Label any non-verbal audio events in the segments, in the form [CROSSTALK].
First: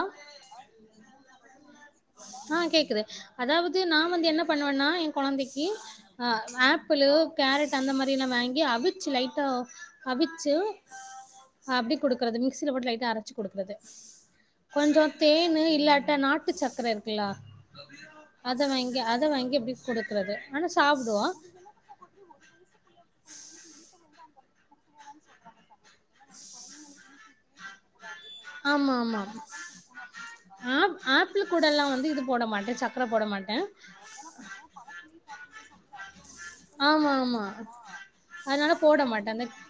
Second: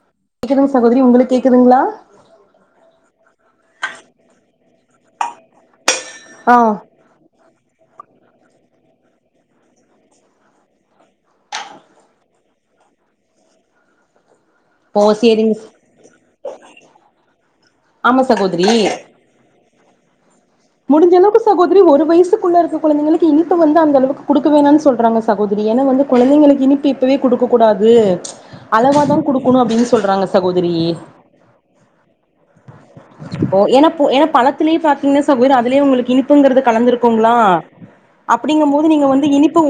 ஆ கேக்குதுங்க சகோதரி உங்களுக்கு கேக்குதுங்களா ஆ கேக்குது அதாவது நா வந்து என்ன பண்ணுவன்னா எ கொழந்தைக்கு அ ஆ ஆப்பிள் கேரட் அந்த மாரில்லா வாங்கி அவி ச்சு லைட்டா அவிச்சு அப்டி கொடுக்றது மிக்சில போட்டு லைட்ட் அரைச்சு குடுக்றது ஓ கொஞ்சொ சேரிங்க தேன் ஸ் இல்லாட்ட நாட்டு சக்கர இருக்குல்லா ஆமா அத சகோதரி வாங்கி அத வாங்கி எப்டி குடுக்குறது ஆனா முடிஞ்ச சாப்டுவா அளவுக்கு சகோதரி ஒரு வயசுக்குள்ள இருக்க கொழந்தைகளுக்கு இனிப்ப வந்து அந்த அளவுக்கு கொடுக்க வேணான்னு சொல்றாங்க சகோதரி ஏன்னா வந்து குழந்தைங்களுக்கு இனிப்பு இப்போவே கொடுகக்கூடாது ஆமா ஆமா சகோதரி ஆப் ஆப்பிள் கூட எல்லா வந்து இது போட மாட் ஓ என என பழத்திலேயே பாத்தீங்கன்னா சகோதரி அதுலயே உங்களுக்கு இனிப்புங்கறது ஆமா கலந்தத்திருக்கோங்களா ஆமா அப்டிங்கு அதனால போது போட நீங்க வந்து மாட்டே அந்த இனிப்பு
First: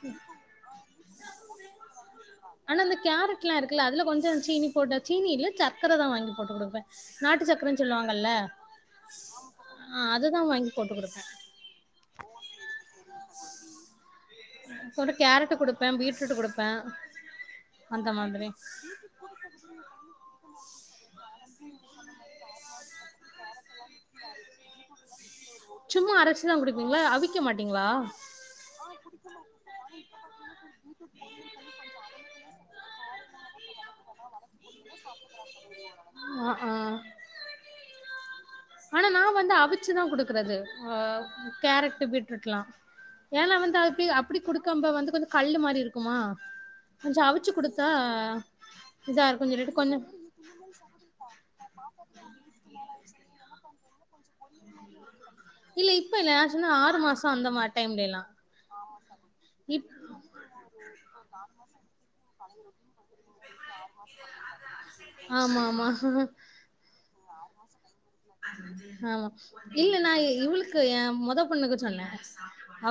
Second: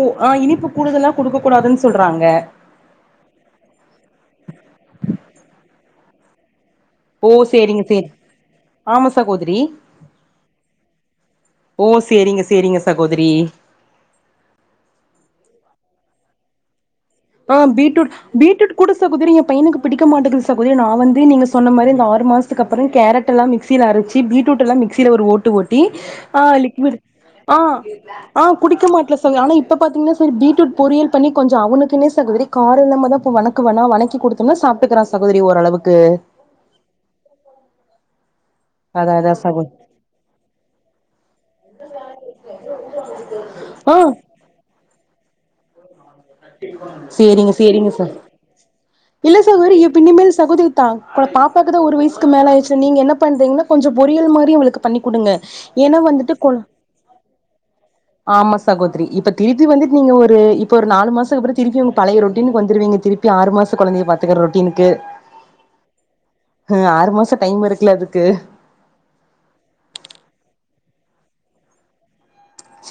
இனிப்பு கூடுதலா கொடுக்க கூடாதுன்னு சொல்றாங்க அதா சீனி போட்ட சீனி இல்ல சக்கரை தா வாங்கி போட்டு கொடுப்பே ஓ நாட்டு சக்கரன் சேரிங்க சேரி சொல்லுவாங்கல்ல ஆமா சகோதரி ஆ அதுதா வாங்கி போட்டுக்கடுப்பே ஓ சேரிங்க சேரிங்க சகோதரி அகூட கேரட் கொடுப்பே பீட்ரூட் கொடுப்பே ஆ பீட்ரூட் பீட்ருகூட சகோதரி என் பையனுக்கு பிடிக்க மாட்டுக் சகோதரி நா வந்து நீங்க சொன்ன மாதிரி இந்த ஆ று மாசத்துக்கு அப்புறொ கேரட் எல்லா மிக்சில அரைச்சி பீட்ரூட எல்லா மிக்சில ஒரு ஓட்டு ஓட்டி சும்மா ஆ அரச்சுதா லிக்குவிடு குடுப்பீங்களா அவிக்க ஆ மாட்டீங்களா ஆ குடிக்க மாட்ல சகோ ஆனா இப்ப பாத்தீங்கன்னா சரி பீட்ருட் பொறியல் பண்ணி கொஞ்சொ அவனுக்குனு சகோதரி கார இல்லாமதா இப்ப வணக்கு வேணா வணக்கி குடுத்தோம்னா சாப்ட்டுக்கறா சகோதரி ஓரளவுக்கு ஆ ஆ ஆனா அதா நா அதா வந்து சகோ அவிச்சுதான் குடுக்கறது ஆ கேரட் பீட்ரூட்லா ஏன்னா வந்து ஆ அப்டி அப்டி குடுக்கம்போ வந்து கொஞ்ச கல்லு மாரி இருக் சேரிங்க சேரிங்க சகோ இதா இல்ல இருக்குன்னு சகோதரி சொல்லிட்டு கொஞ்சோ இனிமேல் சகோதரி தா பாப்பாக்கு தா ஒரு வயசுக்கு மேல ஆயிடுச்சு நீங்க என்ன பண்றீங்கன்னா கொஞ்சொ பொரியியல் மாரியு அவளுக்கு பண்ணி கொடுங்க இல்ல ஏன்ன இப்ப இல்ல வந்துட்டு நா கொ சொன்ன ஆறு மாசோ அந்த மா டைம்லலா ஆமா சகோதரி இப்ப திருப்பி இப்ப வந்துட்டு நீங்க ஒரு [UNINTELLIGIBLE] இப்போ ஒரு நாலு மாசக் அப்ற திருப்பி உங்க பழைய ரொட்டீனுக்கு வந்துறுவீங்க திருப்பி ஆறு மாச கொழந்தைய பாத்துக்கற ரொட்டீனுக்கு ஆமா ஆமா ஆமா அ ஆறு மாச டைம் இருக்குல அதுக் ஆமா இல்ல நா இவளுக்கு ஏ மொத பொண்ணுக்கு சொன்ன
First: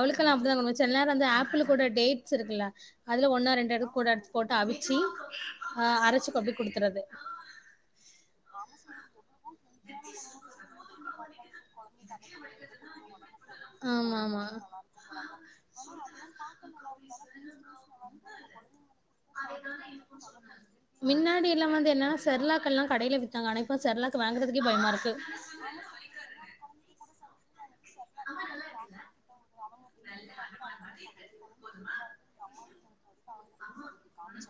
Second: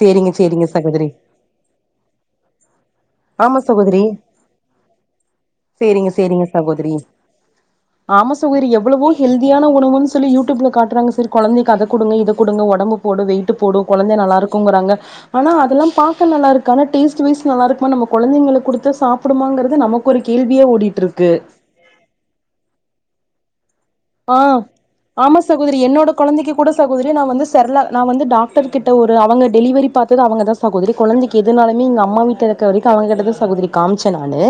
சேரிங்க அப்டிதா சேரிங்க கொண்போவ செல நேர சகோதரி வந்து ஆப்பிள் கூட டேட்ஸ் இருக்குல்ல அதுல ஒன்னொ ஆமா ரெண்டெடுத் சகோதரி கூட எடுத் போட்டு அவிச்சு அ அரச்சு கொ அப்டி குடுத்துறது ஆம சகோதரி எவ்வளவோ ஹெல்தியான உணவுன் சொல்லி யூடியூப்ல காட்றாங்க சர் கொழந்தைக் அத குடுங்க இத குடுங்க ஒடம்பு போடு வெயிட்டு போடு கொழந்த ஆமா ஆமா நல்லாருக்குங்கறாங்க ஆனா அதெல்லாம் பாக்க நல்லாருக் ஆனா டேஸ்ட்டு வைஸ் நல்லாருக் குமா நம்ம கொழந்தைங்களுக் குடுத்து சாப்பிடுமாங்கறது நமக்கு ஒரு கேள்வியே ஓடிட்ருக்கு நா கடையில வி ஆம் ஆமா சகோதரி என்னோட கொழந்தைக்கு கூட ச சகோதரி நா வந்து செரல நா வந்து டாக்டர் கிட்ட ஒரு அவங்க டெலிவரி பாத்தது அவுங்க தா சகோதரி கொழந்தைக்கு எதுனாலுமே எங்க அம்மா வீட்ல இருக்க வரைக்கு அவுங்க கிட்டதா சகோதரி காமிச்ச நானு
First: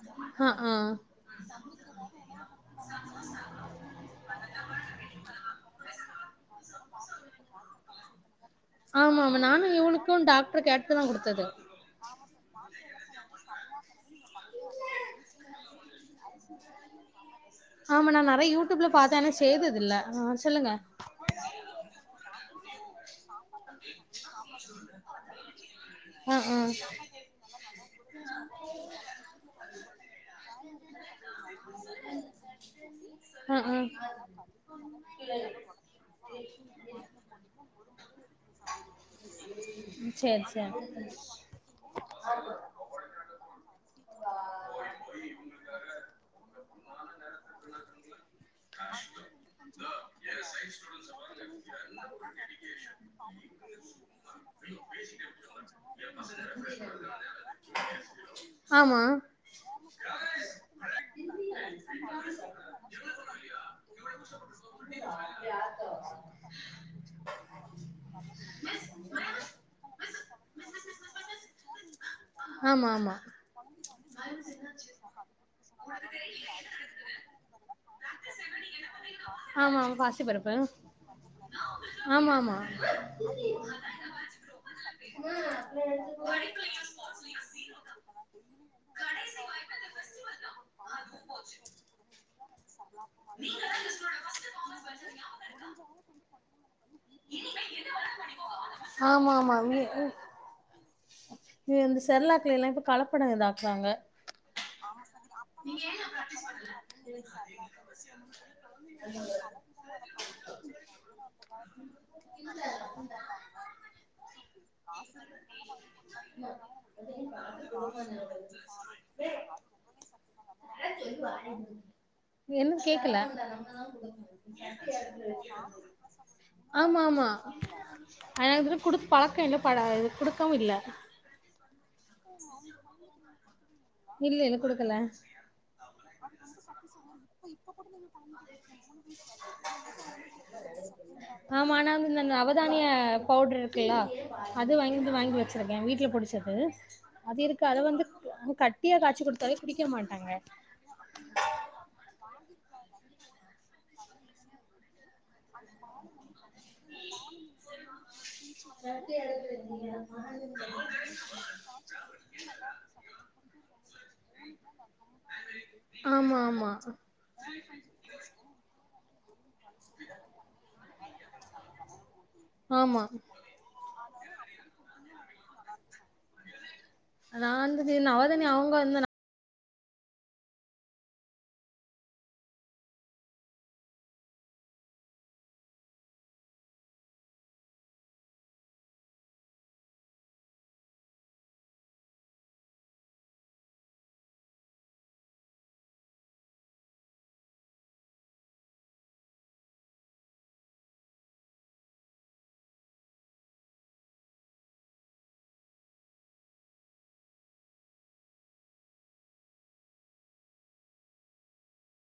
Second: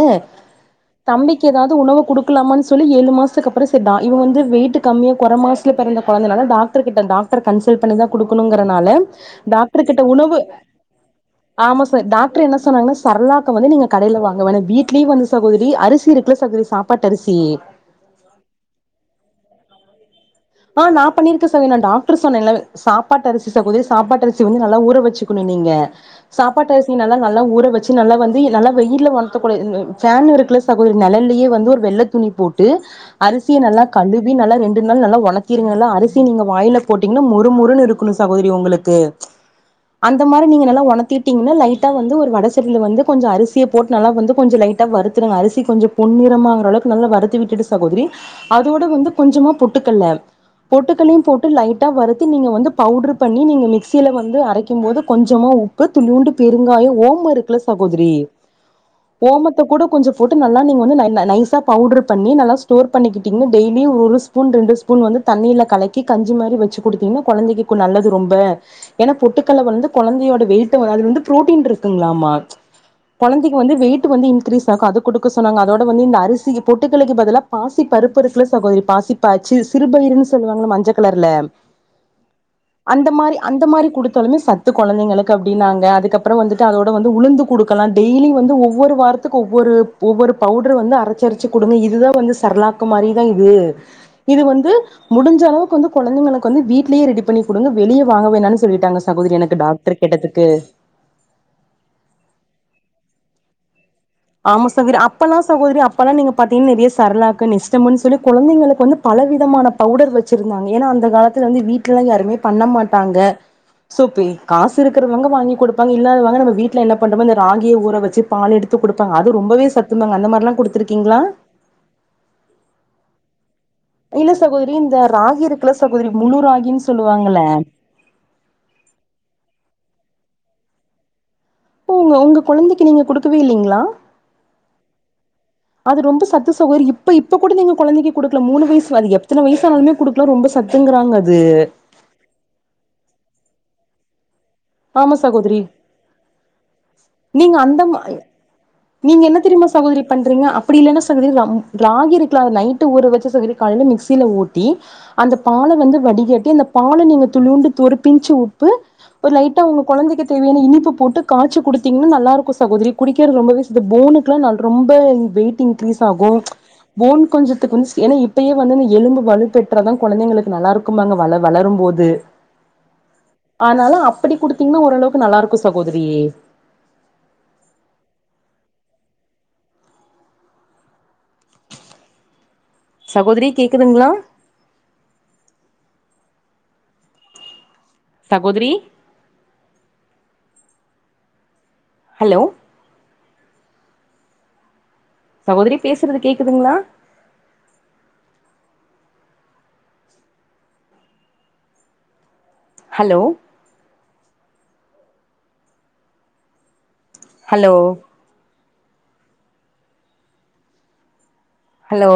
ஆ ஆ தம்பிக்கு எதாவது உணவு குடுக்கலாமான் சொல்லி ஏழு மாசத்துக்கு அப்புறம்செட் தா இவங்க வந்து வெயிட்டு கம்மியா கொற மாசத்ல பெறந்த கொழந்தனால டாக்டர் கிட்ட டாக்டர் கன்சல்ட் பண்ணிதா குடுக்கணும்ங்கிறனால ஆமா ஆமா நானு டாக்டர் கிட்ட இவளுக்கு உணவு டாக்டர் கேட்டு தா குடுத்தது ஆமா சார் டாக்டர் என்ன சொன்னாங்ன்னா சர்லாக்க வந்து நீங்க கடையில வாங் ங்க வேணா வீட்லயே வந்து சகோதரி அரிசி இருக்குல சகோதரி சாப்பாட்டு அரிசி செய்ததில்ல ஆஆஅ ஆ நா பண்ணிருக்கே சகோ நா டாக்டர் சொன்னேன்ல வெ சாப் சாப்பாட்டரிசி சகோதரி சாப்பாட்டரிசி வந்து நல்லா ஊற வச்சுக்கண்ணு நீங்க ஆ ஆ சாப்பாட்டரிசி நல்லா நல்லா ஊற வச்சு நல் வந்து நல்லா வெயில்ல ஒணத்தகூடா நி ஃபேன் இருக்குல சகோதரி நெழல்லயே வந்து ஒரு வெள்ளத்துணி போட்டு ஆ அரிசிய ஆ நல்லா கழுவி நல்லா ரெண்டு நாள் நல்லா ஒணத் அரிசி நீங்க வாயில போட்டீங்ன்னா மொறுமொறுன்னு இருக்கன்னு சகோதரி உங்களுக்கு அந்த சேரி மாரி நீங்க சேரி நல்லா ஒணத்திட்டீங்கன்னா லைட்டா வந்து ஒரு வடசட்டில வந்து கொஞ்ச அரிசிய போட்டு நல்லா வந்து கொஞ்ச லைட் லைட்டா வருத்துருங்க அரிசி கொஞ்ச பொன்னிறமாகுறளவுக்கு நல்லா வருத்தி விட்டுட்டு சகோதரி அதோட வந்து கொஞ்சமா பொட் பொட்டுக்கல்ல பொட்டுக்கல்லையும் போட்டு லைட்டா வறுத்து நீங்க வந்து பவுட்ரு பண்ணி நீங்க மிக்சியில வந்து அரைக்கும்போது கொஞ்சமா உப்பு துணுண்டு பெருங்காயம் ஓமோ இருக்குல சகோதரி ஆமா ஓமத்த கூட கொஞ்ச போட்டு நல்லா நீங்க வந்து ந ந நைசா பவுட்ரு பண்ணி நல்லா ஸ்டோர் பண்ணிக்கிட்டீங்னா டெய்லி நி ஒரு ஸ்பூன் ரெண்டு ஸ்பூன் வந்து தண்ணியில கலக்கி கஞ்சி மாரி வச்சு குடுத்தீங்ன்னா கொழந்தைக்கு நல்லது ரொம்ப ஏன்னா பொட்டுக்கல்ல வந்து கொழந்தையோட வெயிட்ட வந்து ப்ரோடீன் இருக்குங்ளாமா ச் ஆமா ஆமா கொழந்தைக்கு வந்து வெயிட்டு வந்து இன்கிரீஸ் ஆகு அது குடுக்க சொன்னாங்க அதோட வந்து இந்த அரிசி பொட்டுக்கல்லைக்கு பதிலா பாசி பருப்பு இருக்குல சகோதரி பாசிப்பாச்சு ஆமா ஆமா சிறுபயிருன்னு பாசிப்பருப்பு சொல்லுவாங்கள மஞ்ச கலர்ல ஆமா ஆமா அந்த மாரி அந்த மாரி குடுத்தாலுமே சத்து கொழந்தைங்களுக்கு அப்டின்னாங்க அதுக்கப்புறோம் வந்துட்டு அதோட வந்து உளுந்து குடுக்கலாம் டெய்லி வந்து ஒவ்வொரு வாரத்துக்கு ஒவ்வொரு ஒவ்வொரு பவுடர் வந்து அரச்சரச்சு குடுங்க இதுதா வந்து சரலாக்கு மாரி தா இது இது வந்து முடிஞ்சளவுக்கு வந்து கொழந்தைங்களுக்கு வந்து வீட்லேயே ரெடி பண்ணி குடுங்க வெளிய வாங்க வேணாணு சொல்லிட்டாங்க ஆமா சகோதரி ஆமா எனக்கு டாக்டர் கேட்டதுக்கு இல்லாட்டி கலப்படம் இதாக்குறாங்க ஆமா சகோதரி அப்பெல்லா சகோதரி அப்பெல்லா நீங்க பாத்தீங்கன்னா நெறைய சரலாக்கு நிஷ்டம்ன்னு சொல்லி குழந்தைங்களுக்கு வந்து பா பல விதமான பவுடர் வச்சிருந்தாங்க ஏன்னா அந்த காலத்துல வந்து வீட்லலா யாருமே பண்ண மாட்டாங்க சோபி காசு இருக்கறவங்க வாங்கி கொடுப்பாங்க இல்லாதவங்க நம்ம வீட்ல என்ன பண்றோமோ இந்த ராகி ஊர வச்சு பால் எடுத் து குடுப்பாங்க அது ரொம்பவே சத்து தாங்க அந்த மாரில்லா குடுத்துருக்கீங்ளா என்னன்னு கேக்கல இல்ல சகோதரி இந்த ராகி இருக்குல்ல சகோதரி முழு ராகின்னு சொல்லுவா அ ஆ இது குடுத்து பழக்க இல்ல ப நா இது குடுக்கவும் இல்ல உங்க உங்க குழந்தைக்கு நீங்க குடுக்கவே இல்லேங்களா இல்லல்ல குடுக்கல [INAUDIBLE] சத்து சகோதரி இப்ப இப்ப கூட நீங்க கொழந்தைக்கு குடுக்கல மூணு வயசு அது எத்தன வயசானாலுமே குடுக்கலா ரொம்ப சத்துங்கறாங்க அது [INAUDIBLE] ஆமா ஆனா இந்த நவதானிய பவுட்ரு இருக்குல்லா அது வாங்கி ஆமா வாங்கி சகோதரி வச்சிருக்கேன் வீட்ல புடிச்சது அது நீங்க இருக்கு அத வந்து அந்த அ கட் நீங்க என்ன தெரியுமா சகோதரி பண்றீங்க அப்படி இல்லன்னா சகோதரி ரம் ராகி இருக்ல அத நைட்டு ஊர வச்சு சகோதரி கா அத வந்து மிக்சியில ஓட்டி அந்த பால வந்து வடிகட்டி அந்த பால நீங்க துளுண்டு ஒரு பிஞ்ச்சு உப்பு ஒரு லைட்டா ஒங்க கொழந்தைக்கு தேவையான இனிப்பு போட்டு காச்சி குடுத்தீங்கன்னா நல்லாருக்கும் சகோதரி குடிக்கிறது ரொம்பவே நல்லது போனு ரொம்ப வெய்ட்டு இன்கிரீஸ் ஆமா ஆகும் ஆமா போன் கொஞ்சத்துக்கு ஏன்னா இப்பயே வந்து எலும்பு வலுப்பெற்றா தான் கொழந்தைங்களுக்கு நல்லாருக்கும்பாங்க வள வளரும் போது ஆமா அப்டி குடுத்தீங்கன்னா ஓரளவுக்கு நல்லாருக்கும் சகோதரி நா வந்துடி நவதானியோ அவுங்க வந்த சகோதரி கேக்குதுங்களா சகோதரி ஹலோ சகோதரி பேசுறது கேக்குதுங்களா ஹலோ ஹலோ ஹலோ